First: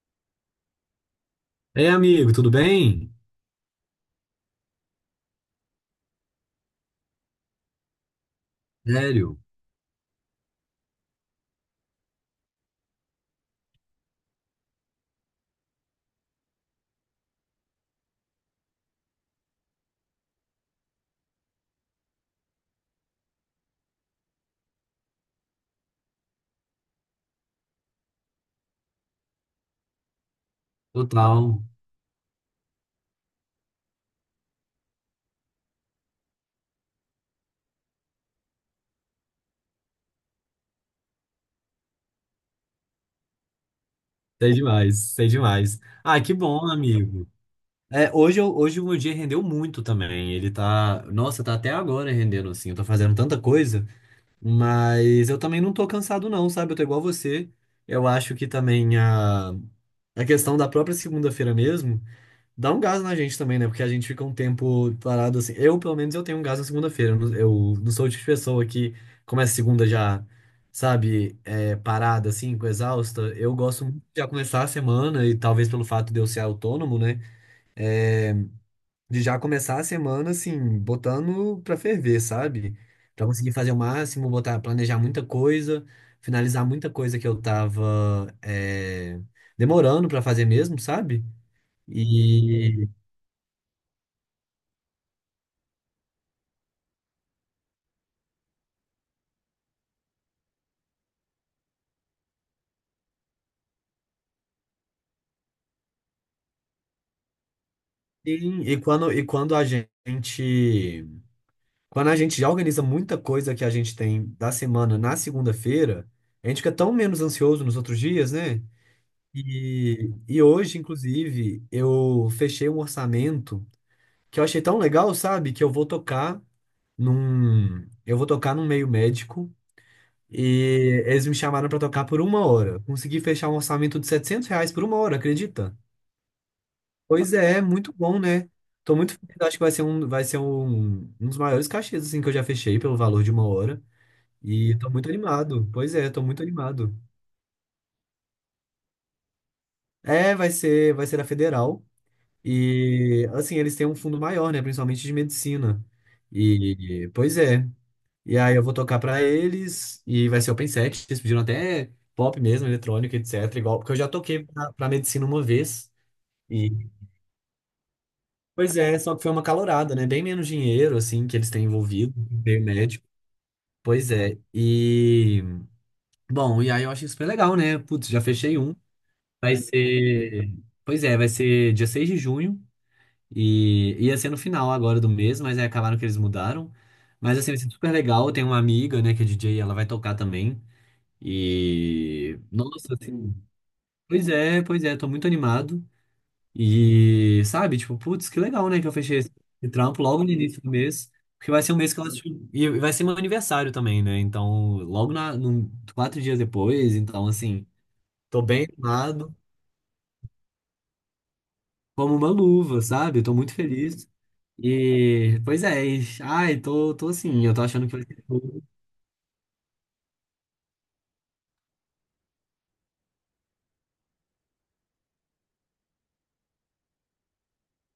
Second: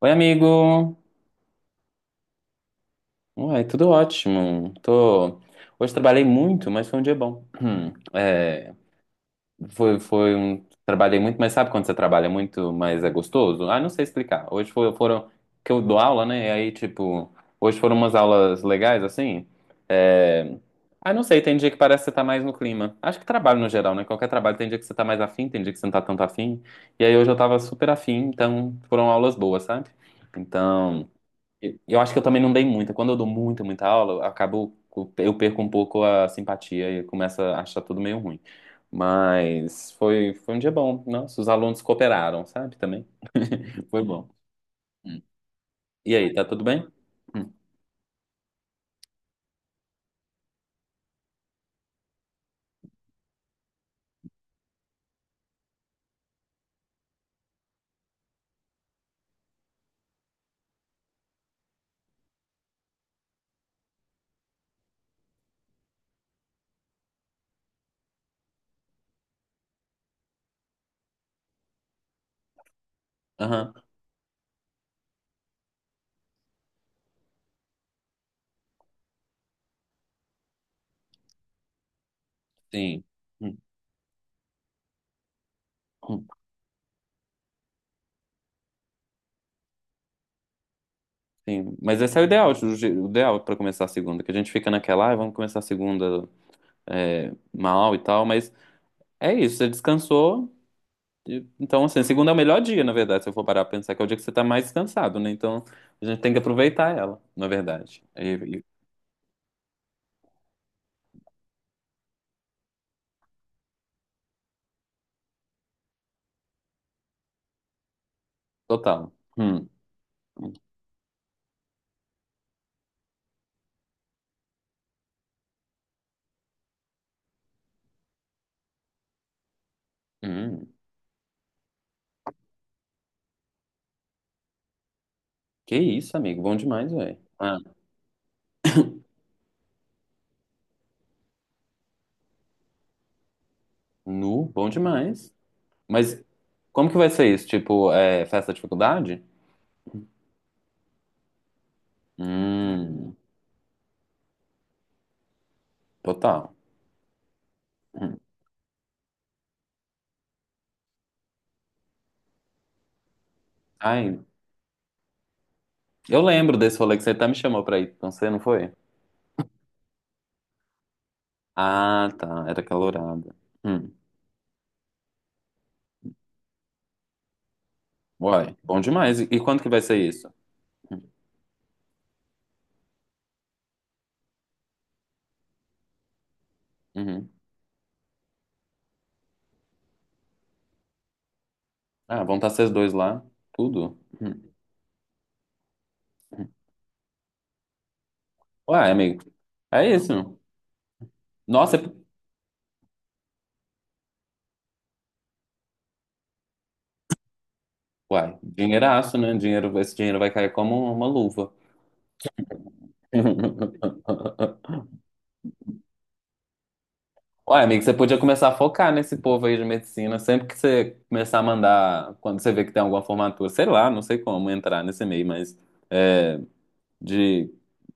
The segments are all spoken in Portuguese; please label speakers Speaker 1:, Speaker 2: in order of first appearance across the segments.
Speaker 1: Oi, amigo!
Speaker 2: Ei, amigo, tudo bem?
Speaker 1: Uai, tudo ótimo. Hoje trabalhei muito, mas foi um dia bom. É,
Speaker 2: Sério?
Speaker 1: Trabalhei muito, mas sabe quando você trabalha muito, mas é gostoso? Ah, não sei explicar. Que eu dou aula, né? Hoje foram umas aulas legais, assim. É... Ah, não sei, tem dia que parece que você tá mais no clima. Acho que trabalho no geral, né? Qualquer trabalho tem dia que você tá mais afim, tem dia que você não tá tanto afim. E aí hoje eu tava super afim, então foram aulas boas, sabe? Então...
Speaker 2: Total.
Speaker 1: Eu acho que eu também não dei muita. Quando eu dou muita aula, eu acabo, eu perco um pouco a simpatia e começo a achar tudo meio ruim. Mas foi um dia bom. Nossa, os alunos cooperaram, sabe? Também. Foi bom.
Speaker 2: Sei demais,
Speaker 1: Hum.
Speaker 2: sei demais.
Speaker 1: E
Speaker 2: Ah,
Speaker 1: aí,
Speaker 2: que
Speaker 1: tá tudo
Speaker 2: bom,
Speaker 1: bem?
Speaker 2: amigo.
Speaker 1: Hum.
Speaker 2: É, hoje, hoje o meu dia rendeu muito também. Ele tá. Nossa, tá até agora rendendo, assim. Eu tô fazendo tanta coisa, mas eu também não tô cansado, não, sabe? Eu tô igual você. Eu acho que também a questão da própria segunda-feira mesmo. Dá um gás na gente também, né? Porque a gente fica um tempo parado assim. Eu, pelo menos, eu tenho um gás na segunda-feira. Não, eu não sou o tipo de pessoa que começa segunda já, sabe, parada, assim, com exausta. Eu
Speaker 1: Aham,
Speaker 2: gosto muito de já começar a semana, e talvez pelo fato de eu ser autônomo, né? é, de já começar a semana, assim, botando pra ferver, sabe?
Speaker 1: sim.
Speaker 2: Pra conseguir
Speaker 1: Hum,
Speaker 2: fazer o máximo, botar, planejar muita coisa,
Speaker 1: hum,
Speaker 2: finalizar muita coisa que eu tava, demorando pra fazer mesmo, sabe?
Speaker 1: sim. Mas esse é o ideal, o
Speaker 2: E
Speaker 1: je- o ideal para começar a segunda, que a gente fica naquela, ah, vamos começar a segunda é, mal e tal, mas é isso, você descansou, Então, assim, segunda é o melhor dia, na verdade, se eu for parar pra pensar, que é o dia que você tá mais cansado, né? Então, a gente tem que aproveitar ela, na verdade.
Speaker 2: Sim, e quando a gente já organiza muita coisa que a gente tem da semana na segunda-feira, a gente fica tão menos ansioso nos outros dias, né?
Speaker 1: Total. Hum,
Speaker 2: E hoje, inclusive, eu fechei um orçamento que eu achei tão legal, sabe? Que eu vou tocar num meio médico
Speaker 1: hum.
Speaker 2: e eles me chamaram pra tocar por uma hora. Consegui fechar um orçamento de R$ 700 por uma hora, acredita?
Speaker 1: Que isso, amigo. Bom demais, velho.
Speaker 2: Pois
Speaker 1: Ah,
Speaker 2: é, muito bom, né? Tô muito feliz, acho que vai ser um, um dos maiores cachês assim, que eu já fechei pelo valor de uma hora.
Speaker 1: nu, bom
Speaker 2: E tô muito
Speaker 1: demais.
Speaker 2: animado. Pois é, tô
Speaker 1: Mas
Speaker 2: muito
Speaker 1: como
Speaker 2: animado.
Speaker 1: que vai ser isso? Tipo, é, festa de faculdade?
Speaker 2: É, vai ser a federal.
Speaker 1: Hum,
Speaker 2: E assim, eles têm um fundo maior, né? Principalmente de medicina.
Speaker 1: total.
Speaker 2: E pois é.
Speaker 1: Hum.
Speaker 2: E aí eu vou tocar pra eles e vai ser open set. Eles pediram até pop mesmo, eletrônico, etc. Igual, porque eu já
Speaker 1: Ai,
Speaker 2: toquei pra medicina uma vez.
Speaker 1: eu lembro desse rolê que você até me chamou pra ir com você, não foi?
Speaker 2: Pois é, só que foi uma calorada, né? Bem menos dinheiro, assim, que eles têm
Speaker 1: Ah,
Speaker 2: envolvido,
Speaker 1: tá.
Speaker 2: ter
Speaker 1: Era
Speaker 2: médico.
Speaker 1: calorada. Hum.
Speaker 2: Pois é. Bom, e aí eu achei super legal, né? Putz, já
Speaker 1: Uai,
Speaker 2: fechei um.
Speaker 1: bom demais. E
Speaker 2: Vai
Speaker 1: quando que vai ser isso?
Speaker 2: ser. Pois é, vai ser dia 6 de junho. E ia ser no final agora do mês, mas aí acabaram que eles mudaram.
Speaker 1: Uhum.
Speaker 2: Mas assim, vai ser super legal. Eu tenho uma amiga, né, que é DJ, e ela vai tocar também.
Speaker 1: Ah, vão estar vocês dois
Speaker 2: Nossa,
Speaker 1: lá.
Speaker 2: assim.
Speaker 1: Tudo. Hum.
Speaker 2: Pois é, tô muito animado. E, sabe, tipo, putz, que legal, né, que
Speaker 1: Uai,
Speaker 2: eu fechei
Speaker 1: amigo.
Speaker 2: esse
Speaker 1: É
Speaker 2: trampo logo no
Speaker 1: isso.
Speaker 2: início do mês, porque vai ser
Speaker 1: Nossa,
Speaker 2: um
Speaker 1: é-
Speaker 2: mês que eu acho. E vai ser meu aniversário também, né, então, logo 4 dias depois, então, assim,
Speaker 1: uai,
Speaker 2: tô bem
Speaker 1: dinheiraço, né?
Speaker 2: animado,
Speaker 1: Dinheiro, esse dinheiro vai cair como uma luva.
Speaker 2: como uma luva, sabe, eu tô muito feliz. E, pois é, ai, tô assim, eu tô
Speaker 1: Uai, amigo,
Speaker 2: achando
Speaker 1: você
Speaker 2: que vai
Speaker 1: podia
Speaker 2: ser
Speaker 1: começar a
Speaker 2: tudo.
Speaker 1: focar nesse povo aí de medicina. Sempre que você começar a mandar, quando você vê que tem alguma formatura, sei lá, não sei como entrar nesse meio, mas é, de,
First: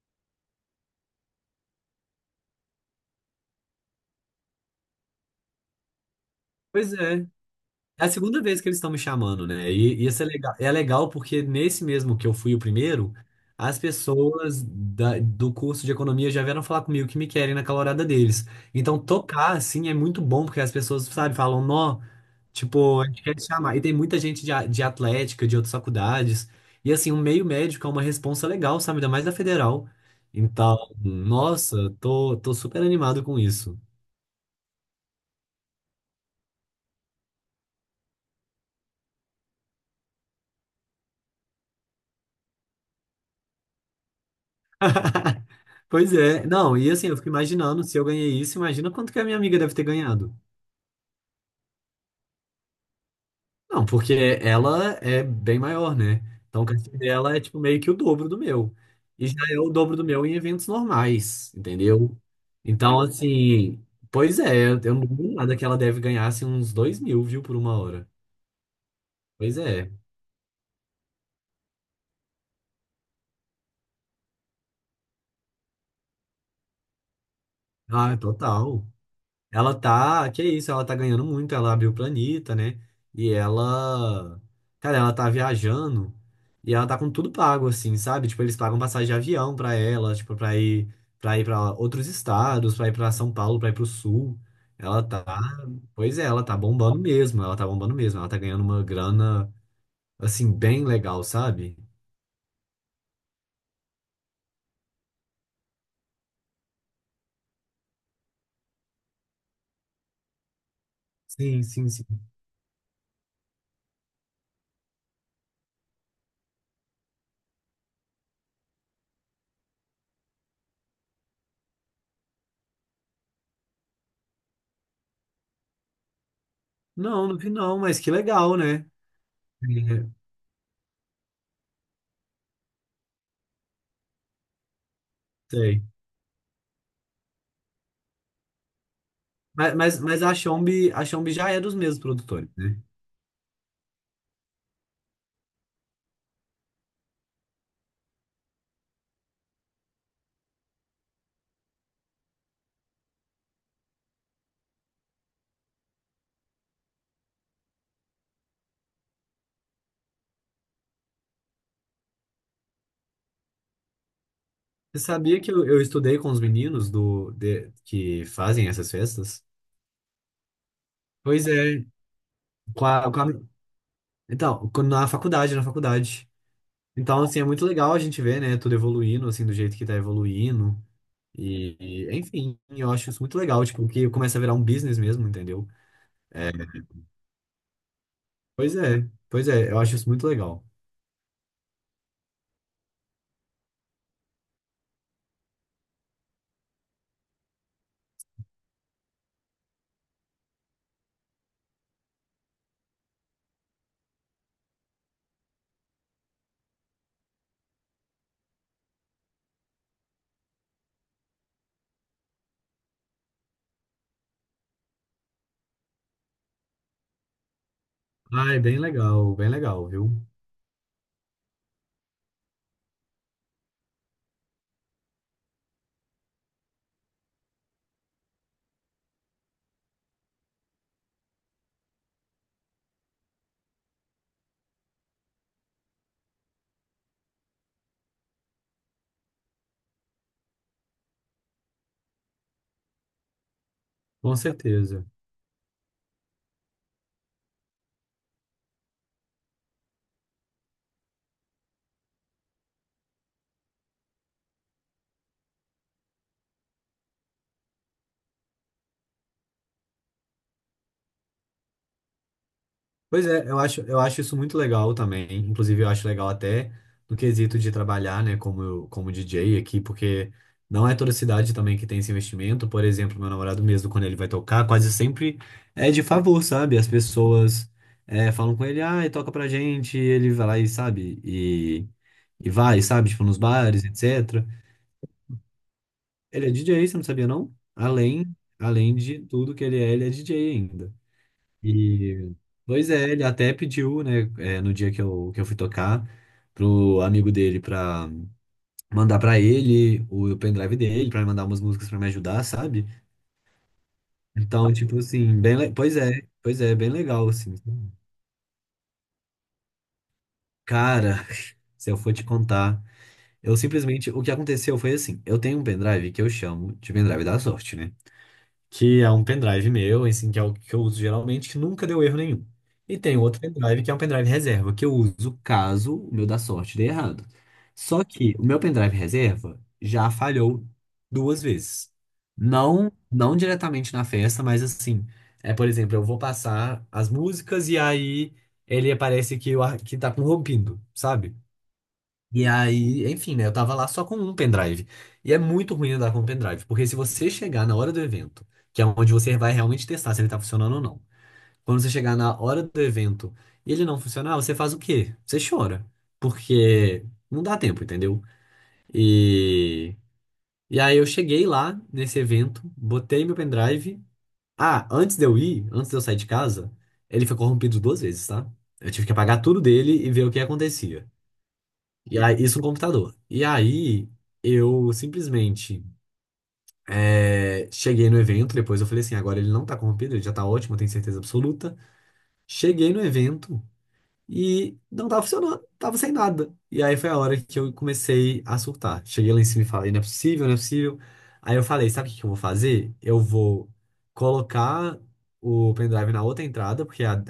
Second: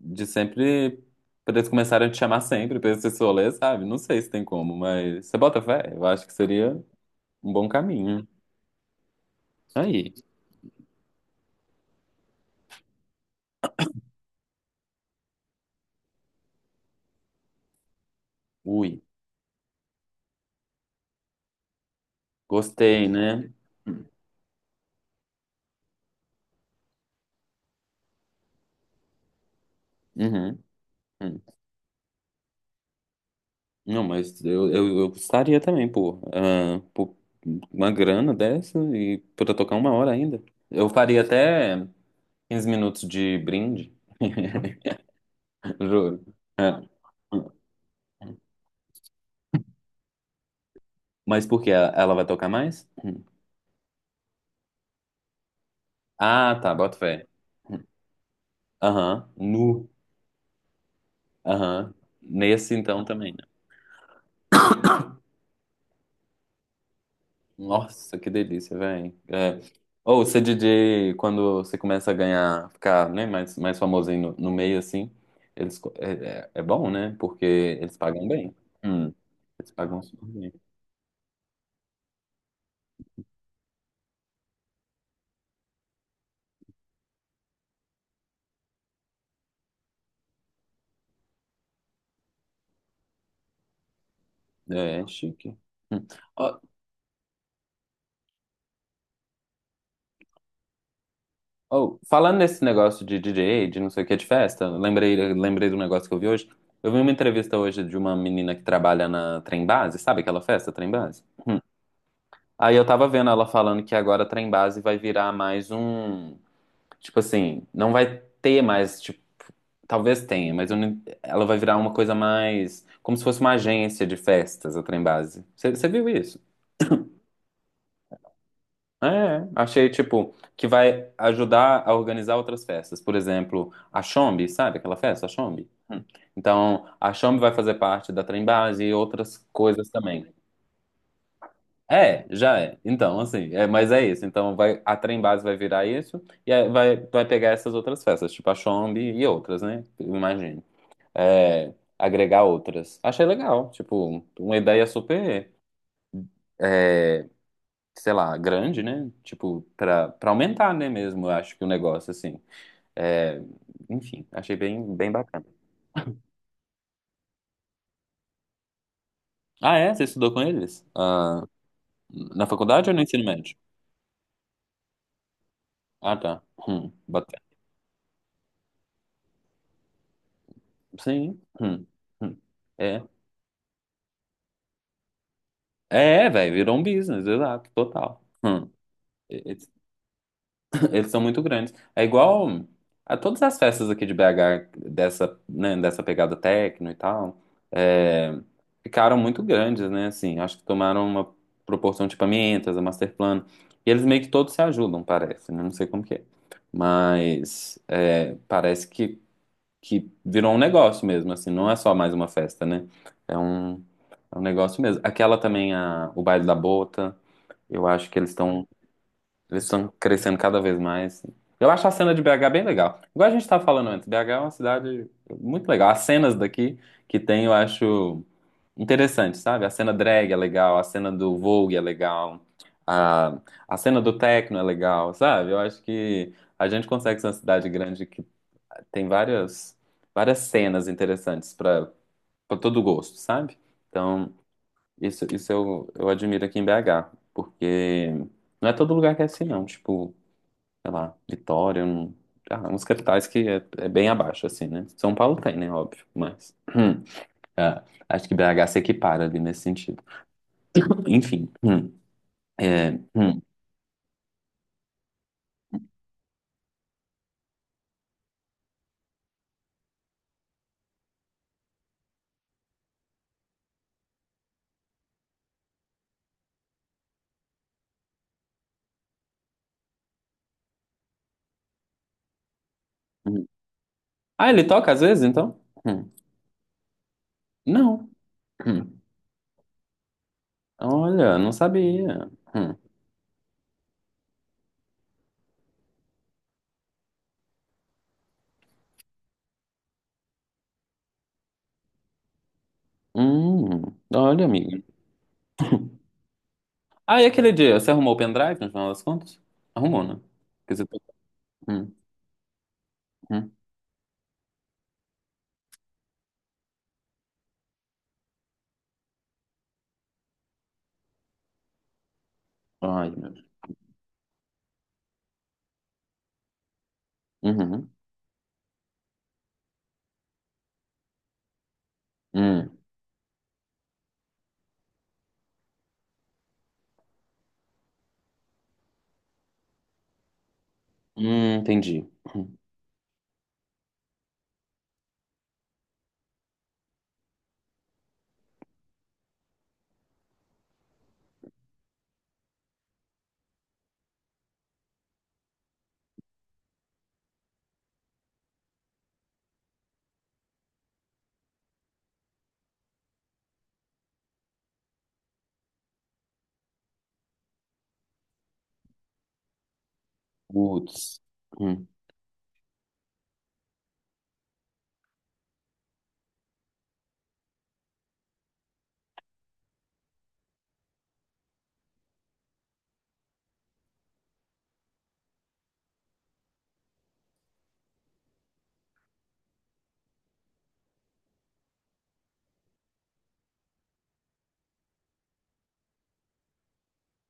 Speaker 1: de sempre. Pra eles começarem a te chamar sempre, pra esse rolê, sabe? Não sei se tem como, mas você bota fé. Eu acho que seria
Speaker 2: Pois é,
Speaker 1: um bom
Speaker 2: É a
Speaker 1: caminho.
Speaker 2: segunda vez que eles estão me chamando, né? E
Speaker 1: Aí.
Speaker 2: isso é legal porque nesse mesmo que eu fui o primeiro, as pessoas do curso de economia já vieram falar comigo que me querem naquela horada deles. Então,
Speaker 1: Ui.
Speaker 2: tocar, assim, é muito bom, porque as pessoas, sabe, falam, nó, tipo, a
Speaker 1: Gostei,
Speaker 2: gente quer te
Speaker 1: né?
Speaker 2: chamar. E tem muita gente de atlética, de outras faculdades. E, assim, um meio médico é uma responsa legal, sabe? Ainda mais da federal.
Speaker 1: Uhum,
Speaker 2: Então,
Speaker 1: uhum.
Speaker 2: nossa, tô super animado com isso.
Speaker 1: Não, mas eu gostaria também, pô. Ah, pô, uma grana dessa e pra tocar uma hora ainda. Eu faria até 15 minutos de brinde.
Speaker 2: Pois
Speaker 1: Juro.
Speaker 2: é, não,
Speaker 1: É.
Speaker 2: e assim, eu fico imaginando, se eu ganhei isso, imagina quanto que a minha amiga deve ter ganhado.
Speaker 1: Mas por quê? Ela vai tocar mais? Hum.
Speaker 2: Não, porque ela é bem maior, né?
Speaker 1: Ah,
Speaker 2: Então o
Speaker 1: tá,
Speaker 2: cachê
Speaker 1: bota fé.
Speaker 2: dela é tipo meio que o dobro do meu. E
Speaker 1: Aham.
Speaker 2: já é o
Speaker 1: Nu.
Speaker 2: dobro do meu em eventos normais,
Speaker 1: Aham.
Speaker 2: entendeu?
Speaker 1: Nesse
Speaker 2: Então,
Speaker 1: então também.
Speaker 2: assim, pois é, eu não duvido nada que ela deve ganhar assim, uns 2.000, viu, por uma hora.
Speaker 1: Nossa, que delícia, velho.
Speaker 2: Pois
Speaker 1: É.
Speaker 2: é.
Speaker 1: Ou ser DJ, quando você começa a ganhar, ficar, né, mais famosinho no meio, assim, eles, co- é, é, é bom, né? Porque eles
Speaker 2: Ah,
Speaker 1: pagam bem.
Speaker 2: total.
Speaker 1: Hum, eles
Speaker 2: Ela
Speaker 1: pagam super
Speaker 2: tá, que
Speaker 1: bem.
Speaker 2: isso, ela tá ganhando muito, ela abriu o planeta, né? E ela, cara, ela tá viajando e ela tá com tudo pago assim, sabe? Tipo, eles pagam passagem de avião pra ela, tipo, pra ir para ir para outros estados, pra ir pra São Paulo, pra ir pro sul.
Speaker 1: É,
Speaker 2: Ela
Speaker 1: é
Speaker 2: tá,
Speaker 1: chique. Hum.
Speaker 2: pois é, ela tá
Speaker 1: Ó,
Speaker 2: bombando mesmo, ela tá bombando mesmo, ela tá ganhando uma grana assim bem legal, sabe?
Speaker 1: ó, falando nesse negócio de DJ, de não sei o que, de festa, lembrei do negócio que eu vi hoje. Eu vi uma entrevista hoje de uma menina que trabalha na Trem Base, sabe aquela festa, Trem Base? Hum.
Speaker 2: Sim, sim, sim.
Speaker 1: Aí eu tava vendo ela falando que agora a Trem Base vai virar mais um. Tipo assim, não vai ter mais, tipo, talvez tenha, mas eu não- ela vai virar uma coisa mais, como se fosse uma agência de festas, a Trembase. Você viu isso?
Speaker 2: Não, não vi não, mas que legal, né?
Speaker 1: É, achei,
Speaker 2: É,
Speaker 1: tipo, que vai ajudar a organizar outras festas. Por exemplo, a Chombi, sabe aquela festa, a Chombi?
Speaker 2: sei.
Speaker 1: Então, a Chombi vai fazer parte da Trembase e outras
Speaker 2: Mas,
Speaker 1: coisas
Speaker 2: mas, mas
Speaker 1: também.
Speaker 2: a Xombi já é dos mesmos
Speaker 1: É,
Speaker 2: produtores,
Speaker 1: já é.
Speaker 2: né?
Speaker 1: Mas é isso. Então, vai, a Trembase vai virar isso e aí vai pegar essas outras festas, tipo a Chombi e outras, né? Eu imagino. É, agregar outras. Achei legal, tipo, uma ideia super, é, sei lá, grande, né? Tipo, pra aumentar, né, mesmo, eu acho que o negócio, assim. É, enfim, achei bem,
Speaker 2: Você
Speaker 1: bem
Speaker 2: sabia
Speaker 1: bacana.
Speaker 2: que eu estudei com os meninos que fazem essas festas?
Speaker 1: Ah, é? Você estudou com eles? Ah,
Speaker 2: Pois é,
Speaker 1: na
Speaker 2: com
Speaker 1: faculdade ou no
Speaker 2: a- com
Speaker 1: ensino
Speaker 2: a-
Speaker 1: médio?
Speaker 2: então, na faculdade, na
Speaker 1: Ah,
Speaker 2: faculdade.
Speaker 1: tá.
Speaker 2: Então, assim,
Speaker 1: Bacana.
Speaker 2: é muito legal a gente ver, né, tudo evoluindo, assim, do jeito que tá evoluindo.
Speaker 1: Sim.
Speaker 2: E, e,
Speaker 1: Hum.
Speaker 2: enfim, eu
Speaker 1: É,
Speaker 2: acho isso muito legal, tipo, que começa a virar um business mesmo, entendeu?
Speaker 1: é,
Speaker 2: É,
Speaker 1: velho, virou um business, exato, total. Hum.
Speaker 2: pois é, pois é, eu acho isso muito legal.
Speaker 1: Eles são muito grandes. É igual a todas as festas aqui de BH, dessa, né, dessa pegada techno e tal, é, ficaram muito grandes, né? Assim, acho que tomaram uma proporção de Pamientas, a Masterplan. E eles meio que todos se ajudam, parece, né? Não sei como que é. Mas é, parece que virou um negócio mesmo, assim, não é só mais uma festa, né? É um, é um negócio mesmo. Aquela também, a, o Baile da Bota, eu acho que eles
Speaker 2: Ai,
Speaker 1: estão
Speaker 2: bem
Speaker 1: eles
Speaker 2: legal,
Speaker 1: estão
Speaker 2: viu?
Speaker 1: crescendo cada vez mais. Eu acho a cena de BH bem legal. Igual a gente estava falando antes, BH é uma cidade muito legal. As cenas daqui que tem, eu acho interessante, sabe? A cena drag é legal, a cena do Vogue é legal, a, a cena do techno é legal, sabe? Eu acho que a gente consegue ser uma cidade grande que tem várias cenas interessantes para todo gosto, sabe? Então,
Speaker 2: Com certeza.
Speaker 1: isso eu admiro aqui em BH, porque não é todo lugar que é assim, não. Tipo, sei lá, Vitória, um, ah, uns capitais que é, é bem abaixo, assim, né? São Paulo tem, né? Óbvio, mas é, acho que BH se equipara ali nesse sentido. Enfim. É,
Speaker 2: Pois
Speaker 1: hum,
Speaker 2: é, eu acho isso muito legal também. Inclusive, eu acho legal até no quesito de trabalhar, né, como DJ aqui, porque não é toda cidade também que tem esse investimento. Por exemplo, meu namorado mesmo, quando ele vai tocar, quase sempre é de favor, sabe? As pessoas falam com ele, ah, toca pra gente, e ele vai lá e sabe, e vai, sabe, tipo, nos
Speaker 1: hum.
Speaker 2: bares, etc.
Speaker 1: Ah, ele toca às vezes, então? Hum,
Speaker 2: Ele é DJ, você não sabia, não?
Speaker 1: Não.
Speaker 2: Além, além
Speaker 1: Hum,
Speaker 2: de tudo que ele é DJ ainda.
Speaker 1: olha, não sabia.
Speaker 2: E, pois é, ele até pediu, né, no dia que que eu fui tocar, pro amigo dele pra mandar pra ele o pendrive dele, pra ele mandar umas músicas pra me ajudar, sabe?
Speaker 1: Hum, Olha,
Speaker 2: Então,
Speaker 1: amiga.
Speaker 2: tipo assim, pois é, bem
Speaker 1: Ah, e
Speaker 2: legal,
Speaker 1: aquele
Speaker 2: assim.
Speaker 1: dia, você arrumou o pendrive, no final das contas? Arrumou, né? Quer dizer,
Speaker 2: Cara, se
Speaker 1: hum,
Speaker 2: eu for te contar,
Speaker 1: hum.
Speaker 2: eu simplesmente, o que aconteceu foi assim, eu tenho um pendrive que eu chamo de pendrive da sorte, né? Que é um pendrive meu, assim, que é o que eu uso geralmente, que nunca deu erro nenhum. E
Speaker 1: Ai,
Speaker 2: tem
Speaker 1: meu
Speaker 2: outro
Speaker 1: Deus.
Speaker 2: pendrive que é um pendrive reserva, que eu uso caso o meu da sorte dê errado.
Speaker 1: Uhum,
Speaker 2: Só que o meu pendrive reserva já falhou duas vezes.
Speaker 1: hum,
Speaker 2: Não, não diretamente na festa, mas assim, por exemplo, eu vou passar as músicas e aí ele aparece que, que tá corrompido, sabe?
Speaker 1: entendi.
Speaker 2: E
Speaker 1: Hum,
Speaker 2: aí, enfim, né? Eu tava lá só com um pendrive. E é muito ruim andar com um pendrive, porque se você chegar na hora do evento, que é onde você vai realmente testar se ele tá funcionando ou não, quando você chegar na hora do evento e ele não funcionar, você faz o quê? Você chora, porque não dá tempo, entendeu? E, e aí eu cheguei lá nesse evento, botei meu pendrive. Ah, antes de eu ir, antes de eu sair de casa, ele foi corrompido duas vezes, tá? Eu tive que apagar tudo dele e ver o que acontecia.
Speaker 1: Putz. Hum.
Speaker 2: E aí, isso no computador. E aí eu simplesmente cheguei no evento, depois eu falei assim, agora ele não tá corrompido, ele já tá ótimo, eu tenho certeza absoluta. Cheguei no evento e não tava funcionando, tava sem nada. E aí foi a hora que eu comecei a surtar. Cheguei lá em cima e falei, não é possível, não é possível. Aí eu falei, sabe o que que eu vou fazer? Eu vou colocar o pendrive na outra entrada, porque a,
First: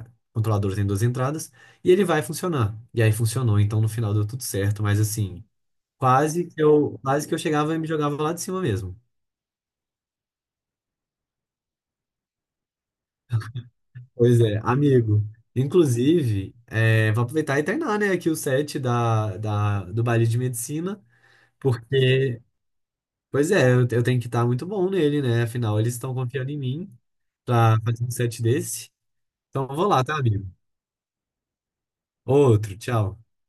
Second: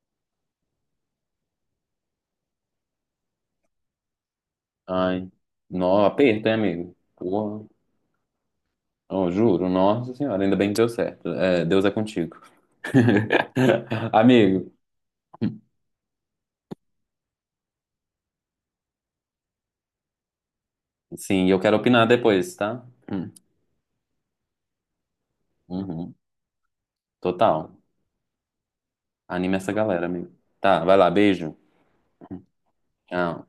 Speaker 2: a controladora tem duas entradas, e ele vai funcionar. E aí funcionou, então no final deu tudo certo, mas
Speaker 1: Ai,
Speaker 2: assim.
Speaker 1: nó,
Speaker 2: Quase
Speaker 1: aperto, hein,
Speaker 2: que
Speaker 1: amigo?
Speaker 2: eu, quase que eu
Speaker 1: Porra.
Speaker 2: chegava e me jogava lá de cima mesmo.
Speaker 1: Oh, juro, nossa senhora, ainda bem que deu certo. É, Deus é contigo.
Speaker 2: Pois é,
Speaker 1: Amigo,
Speaker 2: amigo. Inclusive, vou aproveitar e treinar, né, aqui o set do baile de medicina,
Speaker 1: sim, eu quero opinar
Speaker 2: porque,
Speaker 1: depois, tá? Hum,
Speaker 2: pois é, eu tenho que estar muito bom nele, né? Afinal, eles estão
Speaker 1: uhum,
Speaker 2: confiando em mim
Speaker 1: total.
Speaker 2: pra fazer um set desse.
Speaker 1: Anime
Speaker 2: Então,
Speaker 1: essa
Speaker 2: eu vou lá,
Speaker 1: galera,
Speaker 2: tá,
Speaker 1: amigo.
Speaker 2: amigo?
Speaker 1: Tá, vai lá, beijo.
Speaker 2: Outro, tchau.
Speaker 1: Tchau.